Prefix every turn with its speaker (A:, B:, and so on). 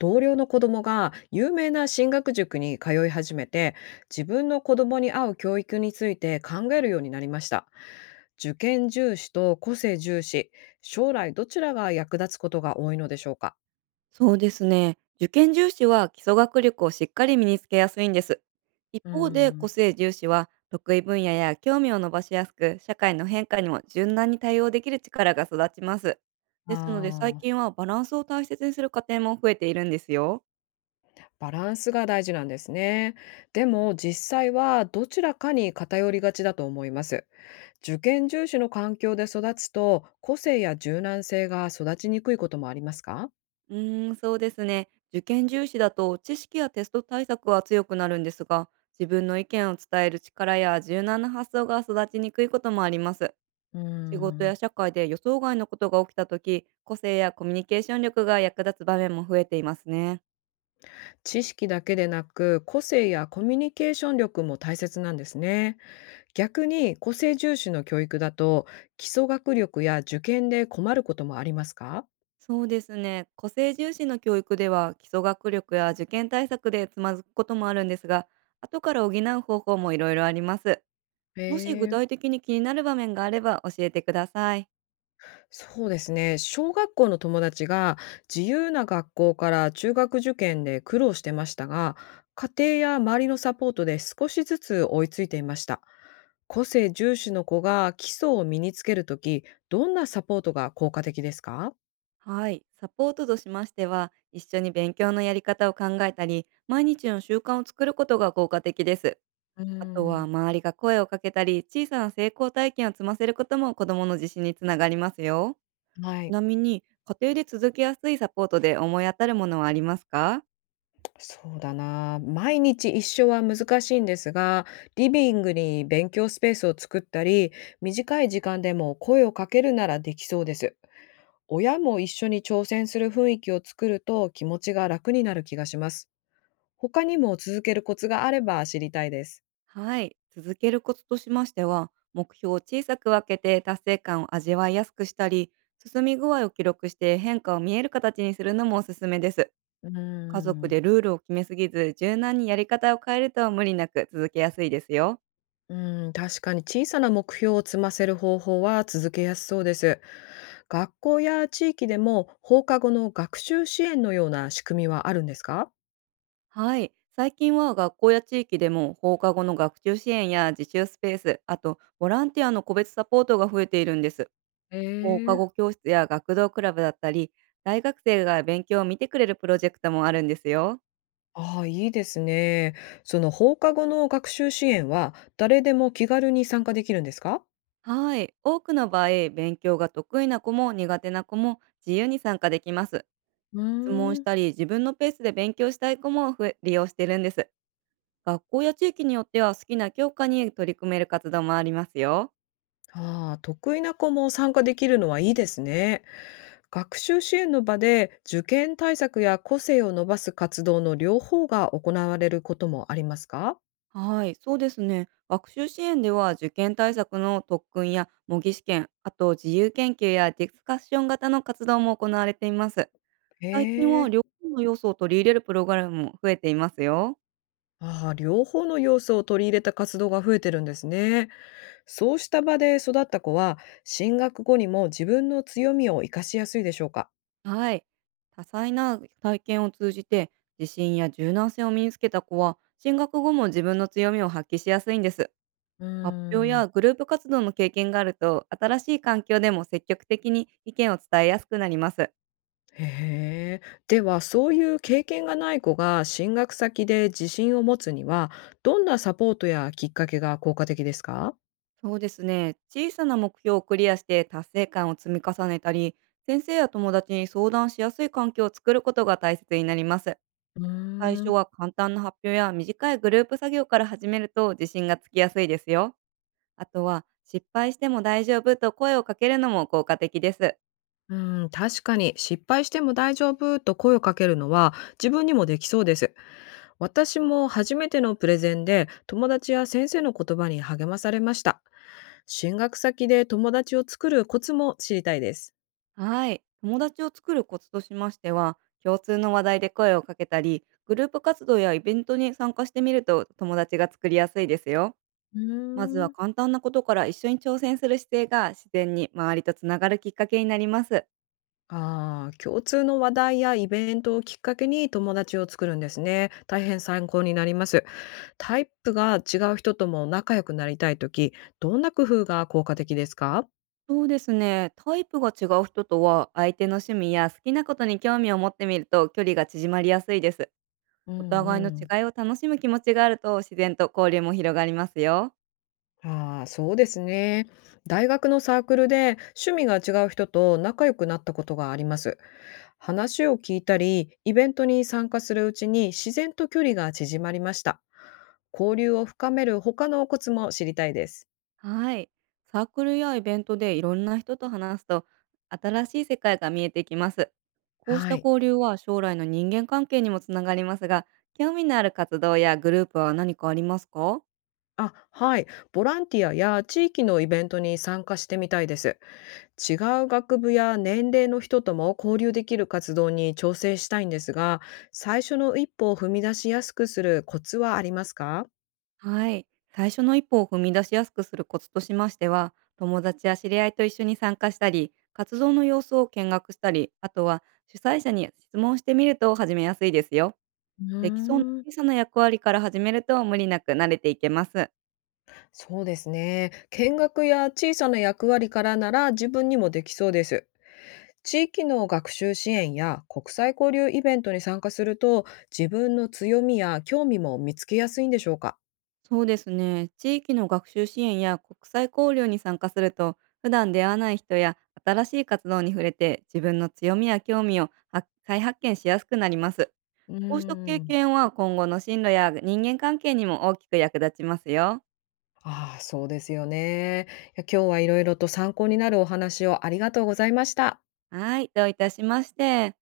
A: 同僚の子供が有名な進学塾に通い始めて、自分の子供に合う教育について考えるようになりました。受験重視と個性重視、将来どちらが役立つことが多いのでしょうか？
B: そうですね。受験重視は基礎学力をしっかり身につけやすいんです。一
A: うー
B: 方で個
A: ん。
B: 性重視は得意分野や興味を伸ばしやすく、社会の変化にも柔軟に対応できる力が育ちます。
A: あ
B: ですので最近
A: ー。
B: はバランスを大切にする家庭も増えているんですよ。
A: バランスが大事なんですね。でも実際はどちらかに偏りがちだと思います。受験重視の環境で育つと個性や柔軟性が育ちにくいこともありますか？
B: うーん、そうですね。受験重視だと知識やテスト対策は強くなるんですが、自分の意見を伝える力や柔軟な発想が育ちにくいこともあります。
A: うー
B: 仕事
A: ん。
B: や社会で予想外のことが起きた時、個性やコミュニケーション力が役立つ場面も増えていますね。
A: 知識だけでなく、個性やコミュニケーション力も大切なんですね。逆に個性重視の教育だと、基礎学力や受験で困ることもありますか？
B: そうですね、個性重視の教育では基礎学力や受験対策でつまずくこともあるんですが、後から補う方法もいろいろあります。
A: へ
B: もし具
A: え。
B: 体的に気になる場面があれば教えてください。
A: そうですね。小学校の友達が自由な学校から中学受験で苦労してましたが、家庭や周りのサポートで少しずつ追いついていました。個性重視の子が基礎を身につけるとき、どんなサポートが効果的ですか？
B: はい、サポートとしましては、一緒に勉強のやり方を考えたり、毎日の習慣を作ることが効果的です。
A: うー
B: あとは
A: ん。
B: 周りが声をかけたり、小さな成功体験を積ませることも子供の自信につながりますよ。
A: は
B: ち
A: い。
B: なみに、家庭で続けやすいサポートで思い当たるものはありますか？
A: そうだな。毎日一緒は難しいんですが、リビングに勉強スペースを作ったり、短い時間でも声をかけるならできそうです。親も一緒に挑戦する雰囲気を作ると気持ちが楽になる気がします。他にも続けるコツがあれば知りたいです。
B: はい。続けるコツとしましては、目標を小さく分けて達成感を味わいやすくしたり、進み具合を記録して変化を見える形にするのもおすすめです。
A: うー
B: 家族で
A: ん。
B: ルールを決めすぎず、柔軟にやり方を変えると無理なく続けやすいですよ。
A: うーん、確かに小さな目標を積ませる方法は続けやすそうです。学校や地域でも放課後の学習支援のような仕組みはあるんですか？
B: はい。最近は学校や地域でも放課後の学習支援や自習スペース、あとボランティアの個別サポートが増えているんです。
A: え
B: 放課後
A: え。
B: 教室や学童クラブだったり、大学生が勉強を見てくれるプロジェクトもあるんですよ。
A: ああ、いいですね。その放課後の学習支援は誰でも気軽に参加できるんですか？
B: はい。多くの場合、勉強が得意な子も苦手な子も自由に参加できます。
A: うー
B: 質問し
A: ん。
B: たり、自分のペースで勉強したい子も増え利用してるんです。学校や地域によっては好きな教科に取り組める活動もありますよ。
A: ああ、得意な子も参加できるのはいいですね。学習支援の場で受験対策や個性を伸ばす活動の両方が行われることもありますか？
B: はい、そうですね。学習支援では受験対策の特訓や模擬試験、あと自由研究やディスカッション型の活動も行われています。
A: へ
B: 最近は
A: え。
B: 両方の要素を取り入れるプログラムも増えていますよ。
A: ああ、両方の要素を取り入れた活動が増えてるんですね。そうした場で育った子は進学後にも自分の強みを活かしやすいでしょうか？
B: はい。多彩な体験を通じて、自信や柔軟性を身につけた子は進学後も自分の強みを発揮しやすいんです。
A: うー
B: 発表
A: ん。
B: やグループ活動の経験があると、新しい環境でも積極的に意見を伝えやすくなります。
A: へえ。では、そういう経験がない子が進学先で自信を持つには、どんなサポートやきっかけが効果的ですか？
B: そうですね。小さな目標をクリアして達成感を積み重ねたり、先生や友達に相談しやすい環境を作ることが大切になります。
A: う
B: 最
A: ー
B: 初
A: ん、
B: は簡単な発表や短いグループ作業から始めると自信がつきやすいですよ。あとは、失敗しても大丈夫と声をかけるのも効果的です。
A: うん、確かに失敗しても大丈夫と声をかけるのは自分にもできそうです。私も初めてのプレゼンで友達や先生の言葉に励まされました。進学先で友達を作るコツも知りたいです。
B: はい。友達を作るコツとしましては、共通の話題で声をかけたり、グループ活動やイベントに参加してみると友達が作りやすいですよ。
A: うー
B: まずは
A: ん。
B: 簡単なことから一緒に挑戦する姿勢が、自然に周りとつながるきっかけになります。
A: ああ、共通の話題やイベントをきっかけに友達を作るんですね。大変参考になります。タイプが違う人とも仲良くなりたいとき、どんな工夫が効果的ですか？
B: そうですね。タイプが違う人とは、相手の趣味や好きなことに興味を持ってみると距離が縮まりやすいです。
A: う
B: お
A: ん。
B: 互い
A: う
B: の
A: ん。
B: 違いを楽しむ気持ちがあると、自然と交流も広がりますよ。
A: ああ、そうですね。大学のサークルで趣味が違う人と仲良くなったことがあります。話を聞いたり、イベントに参加するうちに自然と距離が縮まりました。交流を深める他のコツも知りたいです。
B: はい。サークルやイベントでいろんな人と話すと、新しい世界が見えてきます。こうし
A: は
B: た
A: い。
B: 交流は将来の人間関係にもつながりますが、興味のある活動やグループは何かありますか？
A: あ、はい。ボランティアや地域のイベントに参加してみたいです。違う学部や年齢の人とも交流できる活動に調整したいんですが、最初の一歩を踏み出しやすくするコツはありますか？
B: はい。最初の一歩を踏み出しやすくするコツとしましては、友達や知り合いと一緒に参加したり、活動の様子を見学したり、あとは主催者に質問してみると始めやすいですよ。
A: う
B: できそうな
A: ーん、
B: 小さな役割から始めると無理なく慣れていけます。
A: そうですね。見学や小さな役割からなら自分にもできそうです。地域の学習支援や国際交流イベントに参加すると、自分の強みや興味も見つけやすいんでしょうか？
B: そうですね。地域の学習支援や国際交流に参加すると、普段出会わない人や新しい活動に触れて、自分の強みや興味を再発見しやすくなります。
A: うー
B: こうした経
A: ん。
B: 験は今後の進路や人間関係にも大きく役立ちますよ。
A: ああ、そうですよね。いや、今日はいろいろと参考になるお話をありがとうございました。
B: はい、どういたしまして。